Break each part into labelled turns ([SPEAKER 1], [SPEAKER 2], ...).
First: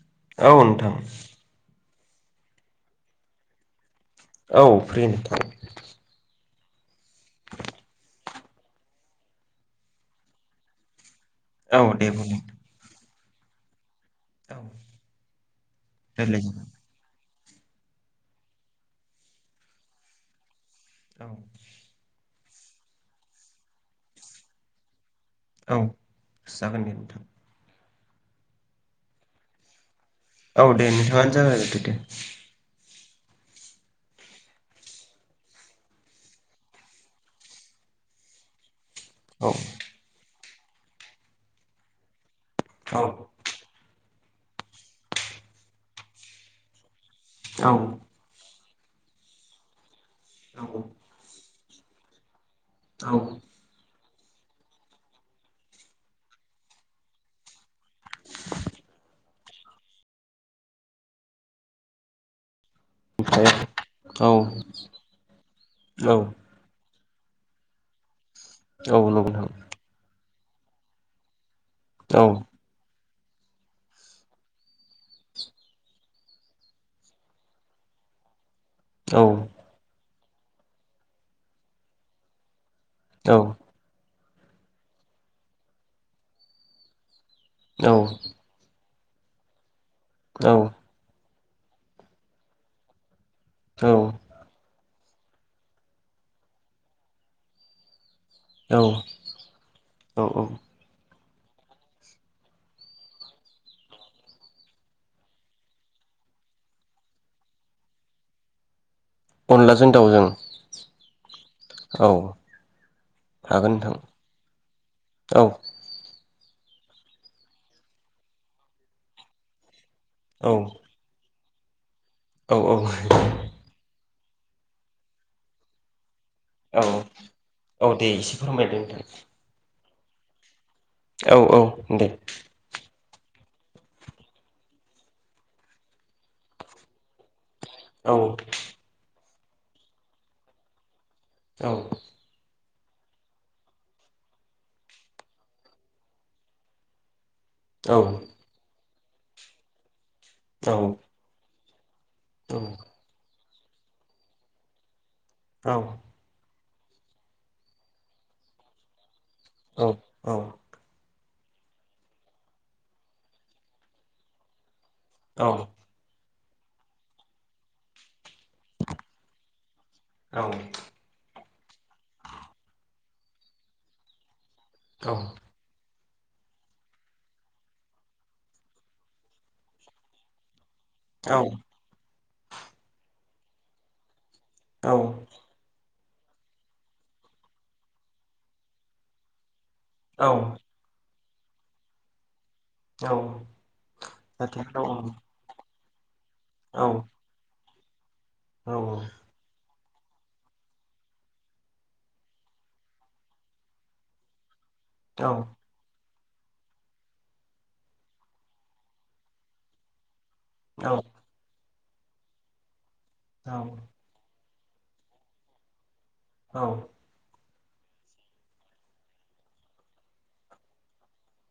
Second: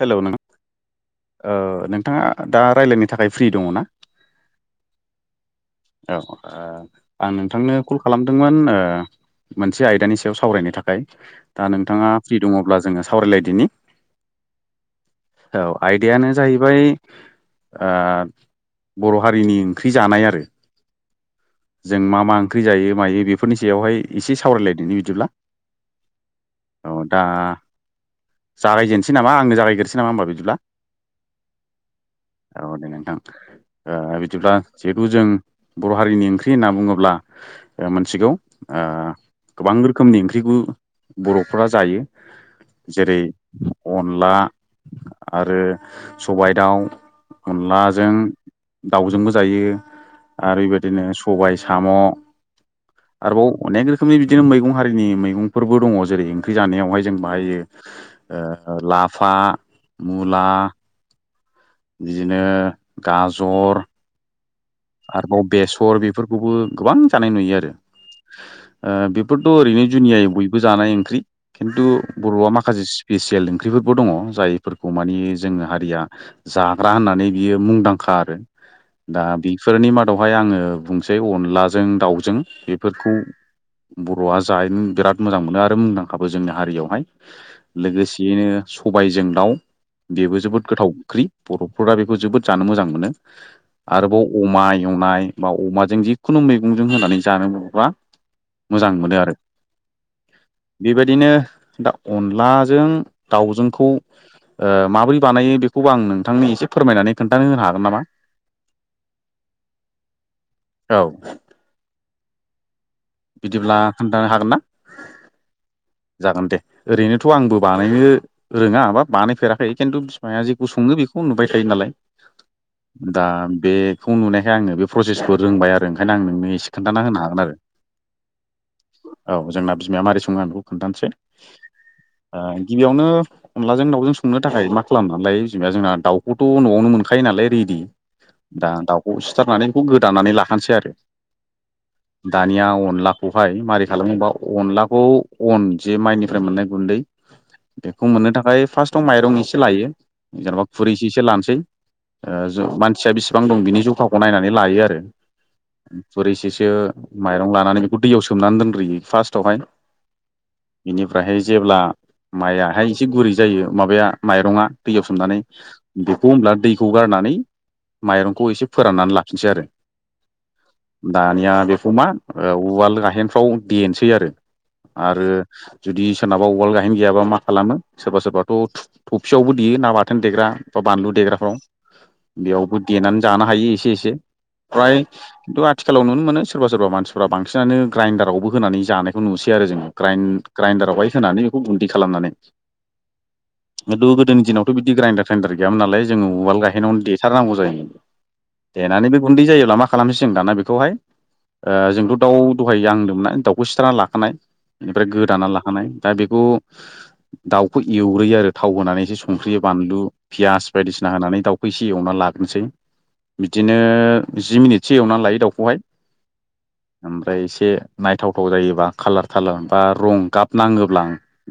[SPEAKER 1] Hello नोंथां ओ नोंथाङा दा रायलायनो थाखाय फ्रि दङ ना
[SPEAKER 2] औ फ्रि नोंथां।
[SPEAKER 1] औ ओ आं नोंथांनो कल खालामदोंमोन ओ मोनसे आयदानि सायाव सावरायनो थाखाय। दा
[SPEAKER 2] औ दे
[SPEAKER 1] नोंथाङा फ्रि
[SPEAKER 2] बुंलाय
[SPEAKER 1] दङब्ला जोङो सावरायलायदिनि।
[SPEAKER 2] औ
[SPEAKER 1] औ आयदायानो
[SPEAKER 2] रायलाय जागोन
[SPEAKER 1] जाहैबाय आ बर' हारिनि ओंख्रि जानाय आरो
[SPEAKER 2] [unintelligible]
[SPEAKER 1] जों मा मा ओंख्रि जायो मायो बेफोरनि सायावहाय एसे सावरायलायदिनि बिदिब्ला‌।
[SPEAKER 2] औ जागोन दे नोंथां।
[SPEAKER 1] जागायजेननोसै नामा आंनो जागायग्रोसै नामा होमबा बिदिब्ला।
[SPEAKER 2] औ दे नोंथाङानो जागायग्रोदो दे
[SPEAKER 1] औ दे नोंथां। ओ बिदिब्ला जिहेथु जों बर' हारिनि ओंख्रि ख्रि होनना बुङोब्ला ओ मोनथिगौ ओ
[SPEAKER 2] औ
[SPEAKER 1] गोबां रोखोमनि ओंख्रिखौ बर'फोरा जायो
[SPEAKER 2] औ
[SPEAKER 1] जेरै- अनला आरो सबाइ दाउ
[SPEAKER 2] औ
[SPEAKER 1] अनलाजों दाउजोंबो जायो आरो बेदिनो सबाय साम'
[SPEAKER 2] औ
[SPEAKER 1] आरोबाव अनेक रो खोमनि बिदिनो मैगं हारिनि मैगंफोरबो दङ जेरै ओंख्रि जानायावहाय जेनबा ओ ला फा मुला बिदिनो
[SPEAKER 2] ओमफ्राय
[SPEAKER 1] गाजर
[SPEAKER 2] औ
[SPEAKER 1] आरोबाव बेसर
[SPEAKER 2] औ
[SPEAKER 1] बेफोरखौबो गोबां जानाय नुयो आरो। ओ
[SPEAKER 2] नंगौ नोंथां औ
[SPEAKER 1] बेफोरथ' ओरैनो जुनियै बयबो जानाय ओंख्रि खिन्थु बर'आ माखासे सि पिसियेल ओंख्रिफोरबो दङ जायफोरखौ मानि जोंनि हारिया जाग्रा होननानै बियो मुंदांखा आरो। दा बि मादावहाय आङो बुंनोसै अनलाजों दाउजों बेफोरखौ ब र'आ जानो बिराद मोजां मोनो आरो मुंदांखाबो जोंनि हारियावहाय लोगोसेयैनो सबायजों दाउ बेबो जोबोद गोथाव ओंख्रि बर'फोरा बेखौ जोबोद जानो मोजां मोनो
[SPEAKER 2] औ
[SPEAKER 1] आरोबाव अमा एवनाय बा अमाजों जिखुनु मैगंजों होनानै जानो मोनोबा मोजां
[SPEAKER 2] औ
[SPEAKER 1] मोनो आरो
[SPEAKER 2] औ
[SPEAKER 1] बेबायदिनो दा अनलाजों दाउजोंखौ ओ माबोरै बानायो बेखौबो आं नोंथांनि इसे फोरमायनानै खोन्थानो होनो हागोन नामा?
[SPEAKER 2] अनलाजों दाउजों
[SPEAKER 1] औ
[SPEAKER 2] औ। हागोन
[SPEAKER 1] बिदिब्ला
[SPEAKER 2] नोंथां
[SPEAKER 1] खोन्थानो हागोन ना?
[SPEAKER 2] औ
[SPEAKER 1] जागोन दे ओरैनोथ' आंबो बानायनो रोङा बा बानायफेराखै। खिन्थु बिमाया
[SPEAKER 2] औ
[SPEAKER 1] जेखौ संङो बेखौ नुबाय थायो नालाय
[SPEAKER 2] औ औ
[SPEAKER 1] दा बे खौ नुनायखाय आंनो बे चु एथ रोंबाय आरो ओं खायनो आं नोंनो एसे
[SPEAKER 2] औ
[SPEAKER 1] खोनन्थाना होनो हागोन आरो
[SPEAKER 2] औ दे एसे फोरमायदो नोंथां
[SPEAKER 1] औ जोंना बिमाया माबारै सङो आं बेखौ खोन्थानोसै
[SPEAKER 2] औ औ दे
[SPEAKER 1] ओ गिबियावनो अनलाजों दाउजों संनो थाखाय मा खालामना लायो जेनेबा जोंना दाउखौथ' न'आवनो मोनखायो नालाय रि दि
[SPEAKER 2] औ
[SPEAKER 1] दा दाउखौ सिथारनानै बेखौ गोदाननानै लाखानोसै आरो।
[SPEAKER 2] औ
[SPEAKER 1] दानिया अनलाखौहाय मारै खालामोबा अनलाखौ अन जे माइनिफ्राय मोननाय गुन्दै बेखौ मोननो
[SPEAKER 2] औ
[SPEAKER 1] थाखाय फार्स्टआव माइरं एसे लायो। जेन'बा
[SPEAKER 2] औ
[SPEAKER 1] खुरैसे इसे लानोसै ओ
[SPEAKER 2] औ
[SPEAKER 1] ज' मानसिया बेसे बां दं बिनि जखाखौ नायनानै लायो आरो खुरैसेसो माइरं लानानै बेखौ दैयाव सोमनानै दोनग्रोयो फार्स्टआवहाय
[SPEAKER 2] औ।
[SPEAKER 1] इनिफ्रायहाय जेब्ला माइआहाय एसे गुरै जायो माबाया माइरंङा दैयाव सोमनानै होमब्ला दैखौ गारनानै माइरंखौ एसे फोराननानै लाखिनोसै आरो। दानिया बेखौ मा ओ उवाल गाहेनफ्राव देनोसै आरो। आरो जुदि सोरनाबा उवाल गाहेन गैयाबा मा खालामो सोरबा सोरबाथ' थु थफियावबो देयो ना बाथोन देग्रा बानलु देग्राफ्राव बेयावबो देनानै जानो हायो एसे एसे प्राय [unintelligible] आथिखालाव नुनो मोनो सोरबा सोरबा मानसिफ्रा बांसिनानो ग्राइन्डारावबो होनानै जानायखौ नुसै आरो जोङो। ग्राइण्ड ग्राइन्डारावहाय होनानै बेखौ गुन्दै खालामनानै। खिन्थु गोदोनि दिनावथ' बिदि ग्राइन्डार साइन्डार गैयामोन नालाय। जोंङो उवाल गाहेनावनो देथारनांगौ जायोमोन। देनानैबो गुन्दै जायोब्ला मा खालामनोसै जों दाना बेखौहाय ओ जोंथ' दाउ दहाय आं होनदोंमोन ना दाउखौ सिथारना लाखानाय। बेनिफ्राय गोदाना लाखानाय। दा बेखौ दाउखौ एवग्रोयो आरो थाव होनानै एसे संख्रि बानलु पियास बायदिसिना होनानै दाउखौ एसे एवना लाग्रोनोसै बिदिनो जि मिनिटसो एवनानै लायो दाउखौहाय ओमफ्राय एसे नायथावथाव जायोबा खालार थालार बा रं गाब नाङोब्लां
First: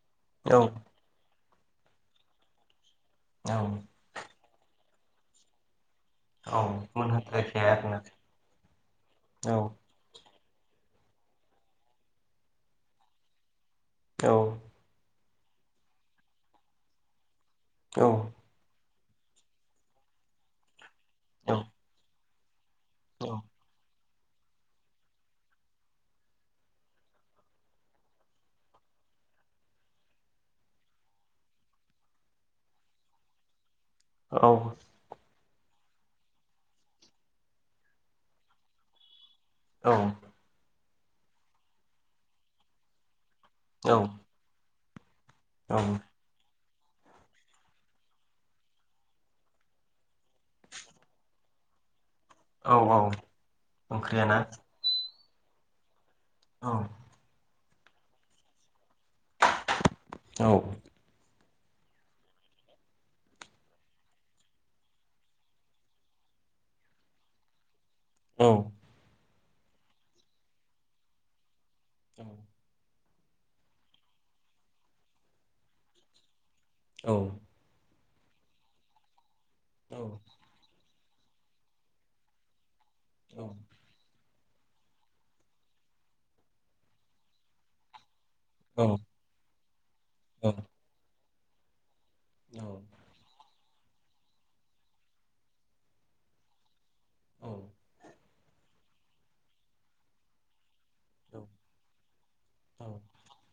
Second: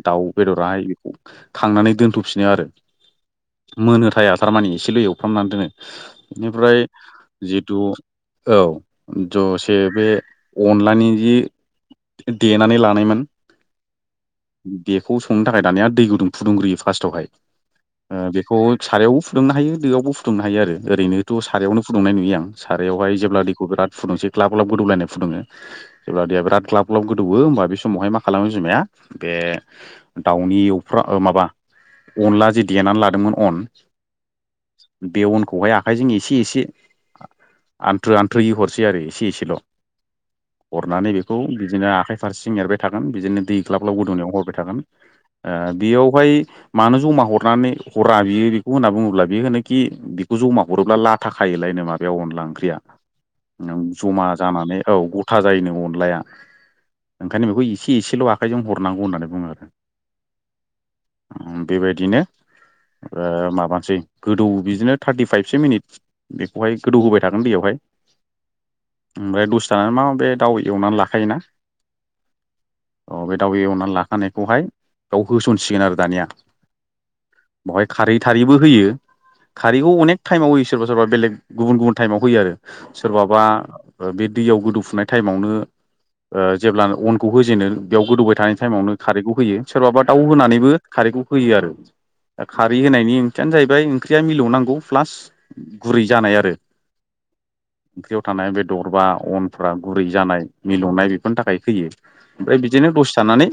[SPEAKER 1] दाउ बेदराहाय बेखौ खांनानै दोनथफिनो आरो मोनो थाया थारमानि एसेलै एवफ्रामनानै दोनो। बेनिफ्राय जिथु औ दसे बे अनलानि जि देनानै लानायमोन
[SPEAKER 2] औ
[SPEAKER 1] बेखौ संनो थाखाय दानिया दै गुदुं फुदुंग्रोयो फार्स्टआवहाय बेखौ सारायावबो फुदुंनो हायो दोआवबो फुदुंनो हायो आरो ओरैनोथ सारायावनो फुदुंनाय नुयो आं। सारायावहाय जेब्ला दि दैखौ बिराद फुदुंसै ग्लाब ग्लाब गोदौलायनाय फुदुङो जेब्ला दिया बिराद ग्लाब ग्लब गोदौवो होमबा बे समावहाय मा खालामो बिमाया बे दाउनि एवफ्रा ओ माबा अनला जि देनानै लादोंमोन अन
[SPEAKER 2] औ
[SPEAKER 1] खौहाय आखाइजों इसे इसे आनथ्रो आनथ्रोयै हरसै आरो इसे इसेल।
[SPEAKER 2] औ
[SPEAKER 1] हरनानै बेखौ बिदिनो आखाइ फारसेजों एरबाय थागोन बिदिनो दै ग्लाब ग्लाब गोदौनायाव हरबाय थागोन बेयावहाय मानो जमा हरनानै हरा बियो बेखौ होनना बुङोब्ला बे होनोखि बि खौ जमा हरोब्ला लाथाखायोलायनो माबाया अनला ओंख्रिया जमा जानानै औ ग था जायोनो अनलाया ओंखायनो बेखौ इसे इसेल आखाइजों हद हरनांगौ होननानै बुङो आरो बेबायदिनो ओमफ्राय माबानोसै गोदौ बिदिनो थार्टिफाइभसो मिनिट बेखौहाय गोदौ होबाय थागोन दैयावहाय
[SPEAKER 2] औ
[SPEAKER 1] ओमफाय दसे थानानै मा बे दाउ एवनानै लाखायोना
[SPEAKER 2] औ
[SPEAKER 1] अ बे दाउ एवनानै लाखानायखौहाय बेयाव होसनसिगोन आरो दानिया
[SPEAKER 2] औ
[SPEAKER 1] बेवहाय खारै थारैबो होयो खारैखौ अनेक टाइमाव होयो सोरबा सोरबा बेलेग गुबुन गुबुन टाइमाव होयो आरो सोरबाबा बे दैयाव गोदौफुनाय टाइमावनो जेब्ला अनखौ होजेनो बेयाव गोदौबाय थानाय टाइमावनो खारैखौ होयो सोरबाबा दाउ होनानैबो खारैखौ होयो आरो दा खारै होनायनि ओंथियानो जाहै ओमफ्राय ओंख्रिया मिलौनांगौ प्लास गुरै जानाय आरो ओंख्रियाव थानाय बे दरबा अनफ्रा गुरै जानाय मिलौनाय बेफोरनि थाखाय होयो ओमफ्राय बिदिनो दसे थानानै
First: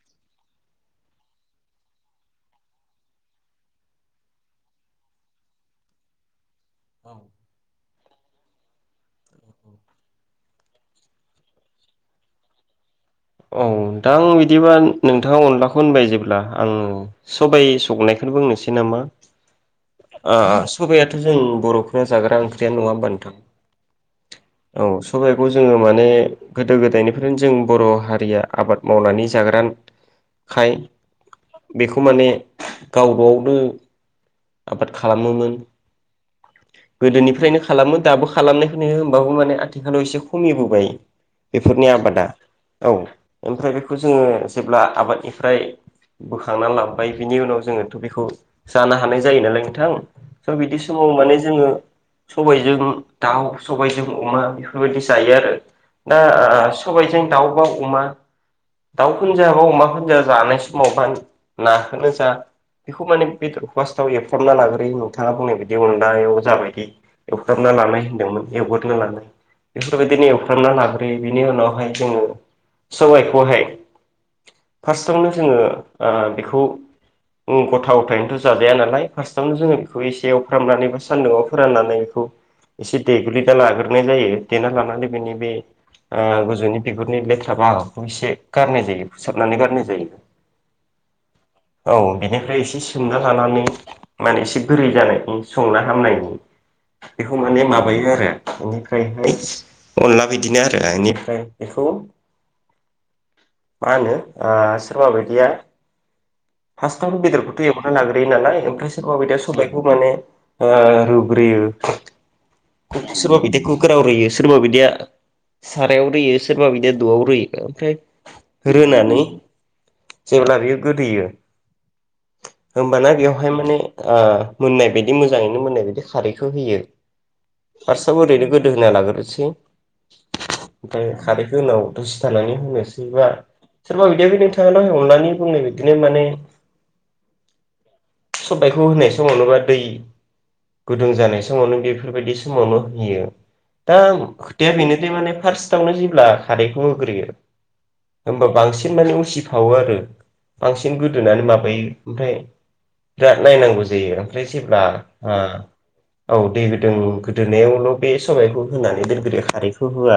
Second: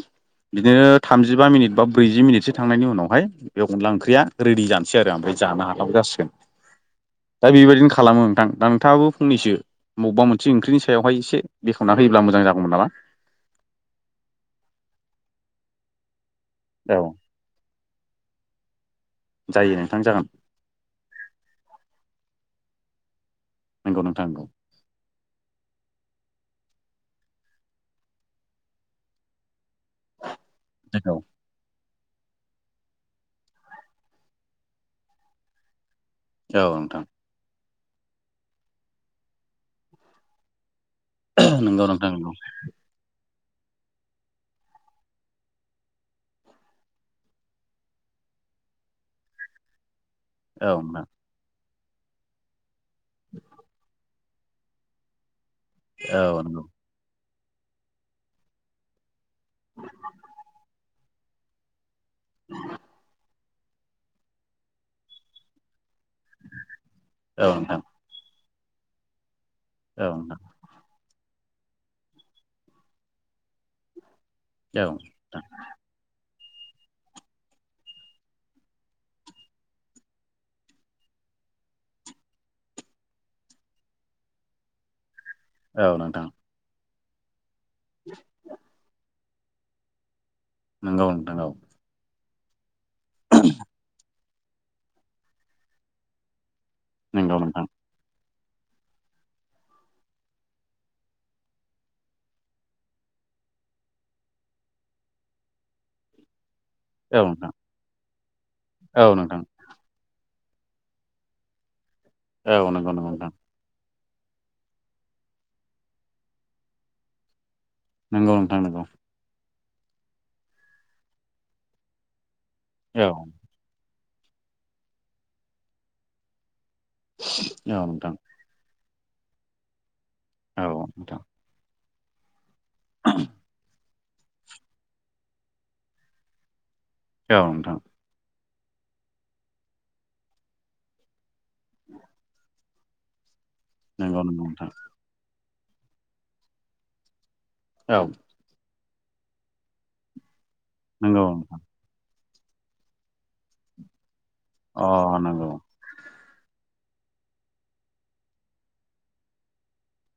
[SPEAKER 1] बिदिनो थामजिबा मिनिट बा ब्रैजि मिनिटसो थांनायनि उनावहाय बे अनला ओंख्रिया रेडि जानोसै आरो ओमफ्राय जा जानो हाथाव जासिगोन दा बे बादिनो‌ खा खालामो नोंथां दा नोंथाङाबो फंनैसो मबबा मोनसे ओंख्रिनि सायावहाय एसे बेखा वना होयोब्ला मोजां जागौमोन नामा।
[SPEAKER 2] औ दा आं बिदिबा नोंथाङा अनलाखौ होनबाय जेब्ला आं
[SPEAKER 1] औ
[SPEAKER 2] सबाय सौनाय खौनो बुंनोसै नामा
[SPEAKER 1] जायो नोंथां जागोन
[SPEAKER 2] ओ ओ सबाइआथ जों बर'फोरा जाग्रा ओंख नङा होम्बा नोंथां
[SPEAKER 1] नंगौ नोंथां नंगौ
[SPEAKER 2] औ सबाइखौ जोङो माने गोद गोदो गोदायनिफ्रायनो जों बर हारिया आबाद मावनानै जाग्रा। खाय
[SPEAKER 1] नंगौ
[SPEAKER 2] बेखौ खौ माने गावगानो आबाद खालामोमोन।
[SPEAKER 1] औ नोंथां
[SPEAKER 2] गोदोनिफ्रायनो खालामो दाबो खालामनायखौ नुयो होमबाबो माने आथिखालाव एसे खमिबोबाय
[SPEAKER 1] नोंगौ
[SPEAKER 2] बेफोरनि
[SPEAKER 1] नोंथा
[SPEAKER 2] आबादा
[SPEAKER 1] नोंथौ।
[SPEAKER 2] औ ओमफ्राय बेखौ जोङो जेब्ला आबादनिफ्राय बोखांना लाबोबाय बिनि उनाव जोङोथ बेखौ जानो हानाय जायो नालाय नोंथां स'
[SPEAKER 1] औ
[SPEAKER 2] बिदि
[SPEAKER 1] नोंथां
[SPEAKER 2] समाव माने जोङो सबायजों दाउ सबायजों। अमा बेफोरबायदि जायो आरो दा
[SPEAKER 1] औ नंगौ
[SPEAKER 2] सबायजों दाउ बा अमा दाउखौनो जा बा अमा खौनो जा जानाय समाव ना खोनो बेखौ माने बेदरखौ फास्तावआव एवफ्रामना लाग्रोयो नोंथांङा बुंनाय बायदि बि अनलायाव जाबायदि
[SPEAKER 1] औ
[SPEAKER 2] एवथाबना
[SPEAKER 1] नोंथां
[SPEAKER 2] लानाय होनदोंमोन एवगोरना लानाय। बेफोरबायदिनो एवफ्रामना लाग्रोयो बेनि उनावहाय जोङो सबायखौहाय फार्स्टआवनो जोङो ओ बेखौ गथा गथायनोथ' जाजाया नालाय फार्स्टआवनो जोङो बेखौ एसे एवफ्रामनानै बा सान्दुंआव फोराननानै बेखौ एसे देग्लि दा लाग्रोनाय जायो देना लानानै नि बे
[SPEAKER 1] औ नोंथां औ नोंथां औ नोंथां
[SPEAKER 2] गोजौनि बिगुरनि लेथ्रा बाहागोखौ एसे गारनाय जायो। फोसाबनानै गारनाय जायो।
[SPEAKER 1] नंगौ नोंथां औ।
[SPEAKER 2] ओमफ्राय एसे सोमना लानानै माने एसे गुरै जानायनि संनो हामनायनि
[SPEAKER 1] औ नंगौ नोंथां
[SPEAKER 2] बेखौ माने
[SPEAKER 1] औ नोंथां औ
[SPEAKER 2] माबायो आरो बेनिफ्रायहाय अनला बिदिनो आरो बेनिफ्राय बेखौ मा होनो ओ सोरबा बायदिया।
[SPEAKER 1] नोंथां औ
[SPEAKER 2] फार्स्टाव
[SPEAKER 1] नंगौ
[SPEAKER 2] बेदरखौथ' एवरना लाग्रोयो नालाय ओमफ्राय सोरबा
[SPEAKER 1] नंगौ
[SPEAKER 2] बायदिया सबाइखौ माने रुग्रोयो।
[SPEAKER 1] औ नंगौ नंगौ नोंथां
[SPEAKER 2] सोरबा बायदिया कुकाराव रुयो सोरबा बिदिया सारायाव रुयो सोरबा बिदिया द'आव रुयो ओमफ्राय
[SPEAKER 1] नोंथां नंगौ
[SPEAKER 2] रुनानै जेब्ला बेयो गोदैयो
[SPEAKER 1] औ
[SPEAKER 2] होमबाना बेवहाय माने ओ मोननाय बायदि मोजाङैनो मोननाय बायदि खारैखौ होयो।
[SPEAKER 1] औ नोंथां।
[SPEAKER 2] फार्स्टआव ओरैनो गोदो होना लागोरनोसै
[SPEAKER 1] औ
[SPEAKER 2] ओमफ्राय
[SPEAKER 1] नोंथां औ
[SPEAKER 2] खारैखौ उनाव दसे थानानै हो बुंनोसैबा सोरबा बिदि बे नोंथाङाल' हमनानै बुंनाय बदिनो माने
[SPEAKER 1] औ नोंथां।
[SPEAKER 2] सबायखौ होनाय समावनो बा दै गुदुं जानाय समावनो बेफोरबायदि समावनो इयो दा
[SPEAKER 1] नंगौ नंगौ नोंथां
[SPEAKER 2] खोथाया बेनोदि माने फार्स्टावनो जेब्ला खारैखौ होग्रोयो
[SPEAKER 1] औ
[SPEAKER 2] होमबा बांसिन माने उसिफावो आरो बांसिन
[SPEAKER 1] नंगौ
[SPEAKER 2] गोदोनानै
[SPEAKER 1] नोंथां
[SPEAKER 2] माबायो ओमफ्राय बिराद नायनांगौ जायो ओमफ्राय जेब्ला
[SPEAKER 1] अ नंगौ
[SPEAKER 2] औ दै। गोदोनायावल' बे सबायखौ होनानै दोनग्रोयो खारैखौ होआ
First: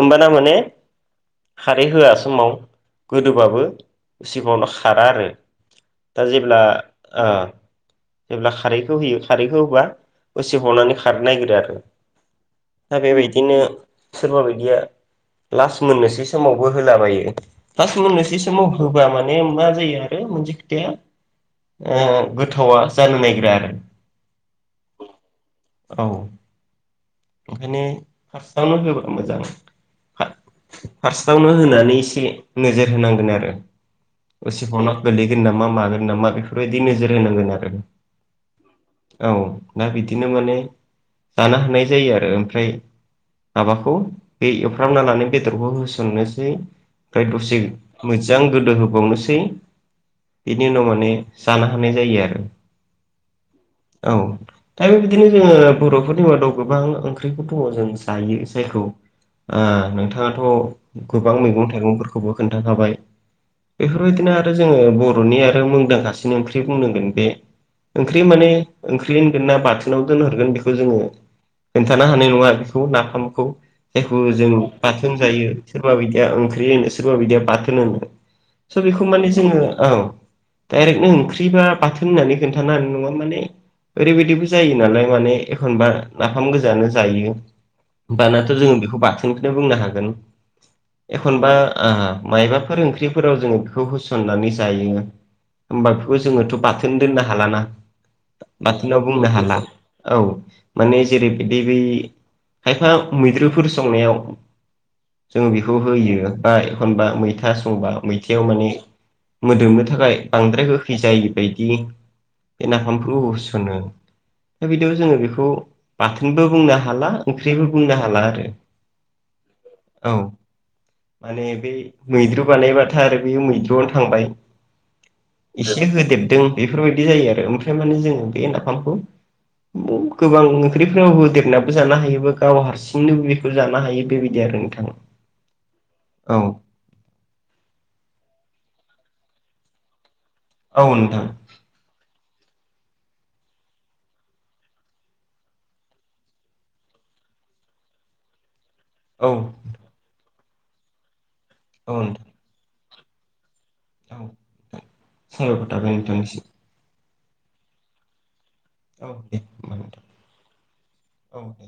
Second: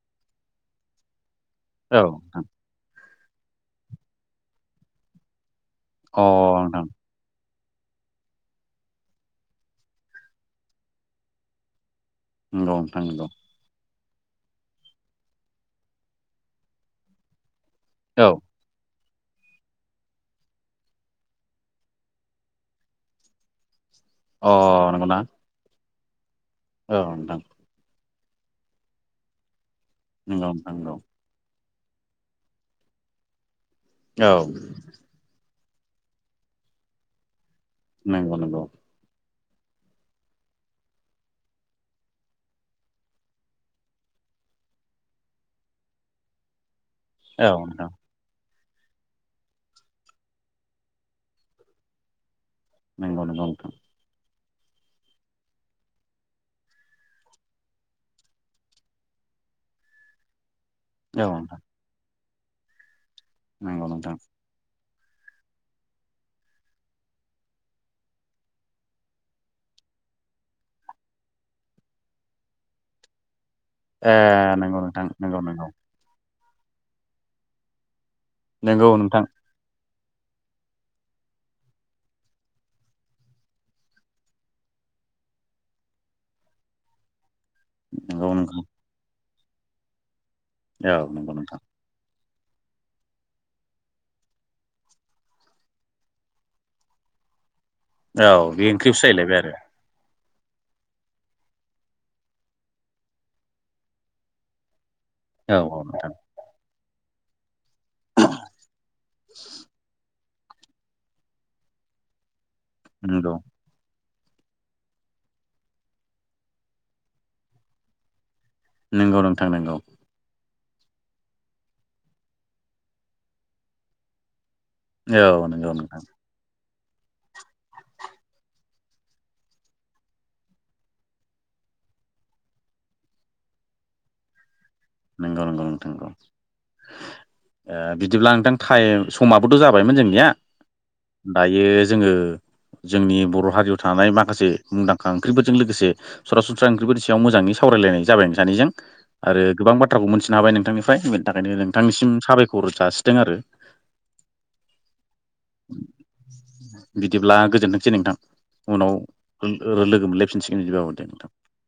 [SPEAKER 2] होमबा माने खारै होआ समाव। गोदोबाबो सिगाङावनो खारा आरो
[SPEAKER 1] औ नोंथां अ
[SPEAKER 2] दा जेब्ला
[SPEAKER 1] नोंथां
[SPEAKER 2] जेब्ला खारैखौ होयो खारैखौ होबा उसिफावनानै खारनो नागिरो आरो।
[SPEAKER 1] नंगौ नोंथां
[SPEAKER 2] दा
[SPEAKER 1] नंगौ
[SPEAKER 2] बेबायदिनो सोरबा बायदिया लास्ट मोननोसै समावबो होलाबायो लास्ट
[SPEAKER 1] औ
[SPEAKER 2] मोननोसै समाव होबा माने। माने मा जायो आरो मोनसे खोथाया ओ गोथावा जानो नागिरा आरो
[SPEAKER 1] अ नंगौ ना?
[SPEAKER 2] औ
[SPEAKER 1] औ नोंथां
[SPEAKER 2] पास्तयावनो होयोबा मोजां
[SPEAKER 1] नंगौ नोंथां नंगौ
[SPEAKER 2] फार्स्टआवनो होनानै एसे नोजोर होनांगोन आरो।
[SPEAKER 1] औ
[SPEAKER 2] मा मागोन नामा बेफोरबायदि नोजोर होनांगोन आरो।
[SPEAKER 1] नंगौ नंगौ।
[SPEAKER 2] औ दा बिदिनो माने जानो हानाय जायो आरो ओमफ्राय। माबाखौ बे एव ना लाना बेदरखौ होसननोसै ओमफ्राय
[SPEAKER 1] औ
[SPEAKER 2] दसे
[SPEAKER 1] नोंथां
[SPEAKER 2] मोजां गोदो होबावनोसै बिनि उनाव माने जानो हानाय जायो आरो।
[SPEAKER 1] नंगौ नंगौ नोंथां।
[SPEAKER 2] औ दा बेबायदिनो जोङो बरफोरनि मादाव गोबां ओंख्रिफोर दङ जों जायो जायखौ ओ नोंथाङा थ
[SPEAKER 1] औ
[SPEAKER 2] गोबां
[SPEAKER 1] नोंथां
[SPEAKER 2] मैगं थाइगंफोरखौबो खोन्थाखाबाय
[SPEAKER 1] नंगौ नोंथां
[SPEAKER 2] बेफोरबायदिनो आरो जोङो बरनि आरो मुंदांखासिन ओंख्रि बुंनांगोन बे ओंख्रि माने ओंख्रि होनगोन ना बाथोनाव दोनहरगोन बेखौ जोङो खोन्थानो हानाय नङा बेखौ नाफामखौ।
[SPEAKER 1] ए
[SPEAKER 2] [unintelligible] जों
[SPEAKER 1] नंगौ नोंथां
[SPEAKER 2] बाथोन
[SPEAKER 1] नंगौ
[SPEAKER 2] जायो
[SPEAKER 1] नंगौ
[SPEAKER 2] सोरबा बायदिया ओं ख्रि होनो सोरबा बिदिया बाथोन होनो स
[SPEAKER 1] नंगौ
[SPEAKER 2] बेखौ
[SPEAKER 1] नोंथां
[SPEAKER 2] माने जोङो औ डायरेक्टनो ओंख्रिबा बाथोन होननानै खोन्थानो हानाय नङा माने ओरैबायदिबो जायो नालाय माने एखनबा नाफाम गोजानो जायो।
[SPEAKER 1] नंगौ
[SPEAKER 2] बानाथ
[SPEAKER 1] नंगौ
[SPEAKER 2] जोङो बेखौ बाथोनखोनो बुंनो हागोन
[SPEAKER 1] औ नंगौ
[SPEAKER 2] एखनबा
[SPEAKER 1] नोंथां
[SPEAKER 2] आ मायबाफोर ओंख्रिफोराव जोङो बेखौ होसननानै जायो। होमबा बेखौ जोङोथ बाथोन दोननो हालाना
[SPEAKER 1] औ बे
[SPEAKER 2] बाथोनाव
[SPEAKER 1] ओंख्रियावसो
[SPEAKER 2] बुंनो
[SPEAKER 1] जाहैलायबाय आरो
[SPEAKER 2] हाला। औ माने जेरैबायदि बै खायफा मैद्रुफोर स संनायाव जों
[SPEAKER 1] औ
[SPEAKER 2] बेखौ
[SPEAKER 1] औ नोंथां
[SPEAKER 2] होयो बा एखनबा मैथा स बा मैथायाव माने मोदोमनो थाखाय बांद्राय होखैजायैबायदि बे नाफामफोरखौ
[SPEAKER 1] नंगौ
[SPEAKER 2] हरसनो दा बिदियाव जोङो बेखौ बाथोनबो बुंनो हाला ओंख्रिबो बुंनो हाला आरो
[SPEAKER 1] नोंगौ नोंथां नोंगौ।
[SPEAKER 2] औ माने बे मैद्रु बानायबाथाय आरो बे मैद्रुआव थांबाय।
[SPEAKER 1] औ नंगौ
[SPEAKER 2] एसे
[SPEAKER 1] नोंथां।
[SPEAKER 2] होदेरदों बेफोरबायदि जायो आरो ओमफ्राय माने जोङो बे नाफामखौ [unintelligible] गोबां ओंख्रिफोराव होदेरनाबो जानो हायोब गाव हारसिंनो बेबायदिबो बो जानो हायो बेबायदि आरो नोंथां
[SPEAKER 1] नंगौ नंगौ नोंथां ओ
[SPEAKER 2] औ
[SPEAKER 1] बिदिब्ला नोंथां टाइम स खमाबोथ जाबायमोन जोंनिया
[SPEAKER 2] औ नोंथां
[SPEAKER 1] दायो जोङो जोंनि बर हारियाव थानाय माखासे मुंदांखा ओंख्रिफोरजों लोगोसे सरासनस्रा ओंख्रिफोरसेयाव मोजां नि सावरायलायनाय जाबा नैसानिजों
[SPEAKER 2] औ नोंथां।
[SPEAKER 1] [unintelligible] मोनथिनो हाबाय नोंथांनिफ्राय बेनि थाखायनो नोंथांनिसिम साबायखर जासिदों आरो
[SPEAKER 2] औ औ साबायखर थाबाय नोंथांनिसिम।
[SPEAKER 1] बिदिब्ला गोजोनथोंसै नोंथां। उनाव
[SPEAKER 2] औ दे होमबा
[SPEAKER 1] लो ओ लोगो मोनलायफिनसिगोन बिदिबाब अ दे नोंथां।
[SPEAKER 2] औ दे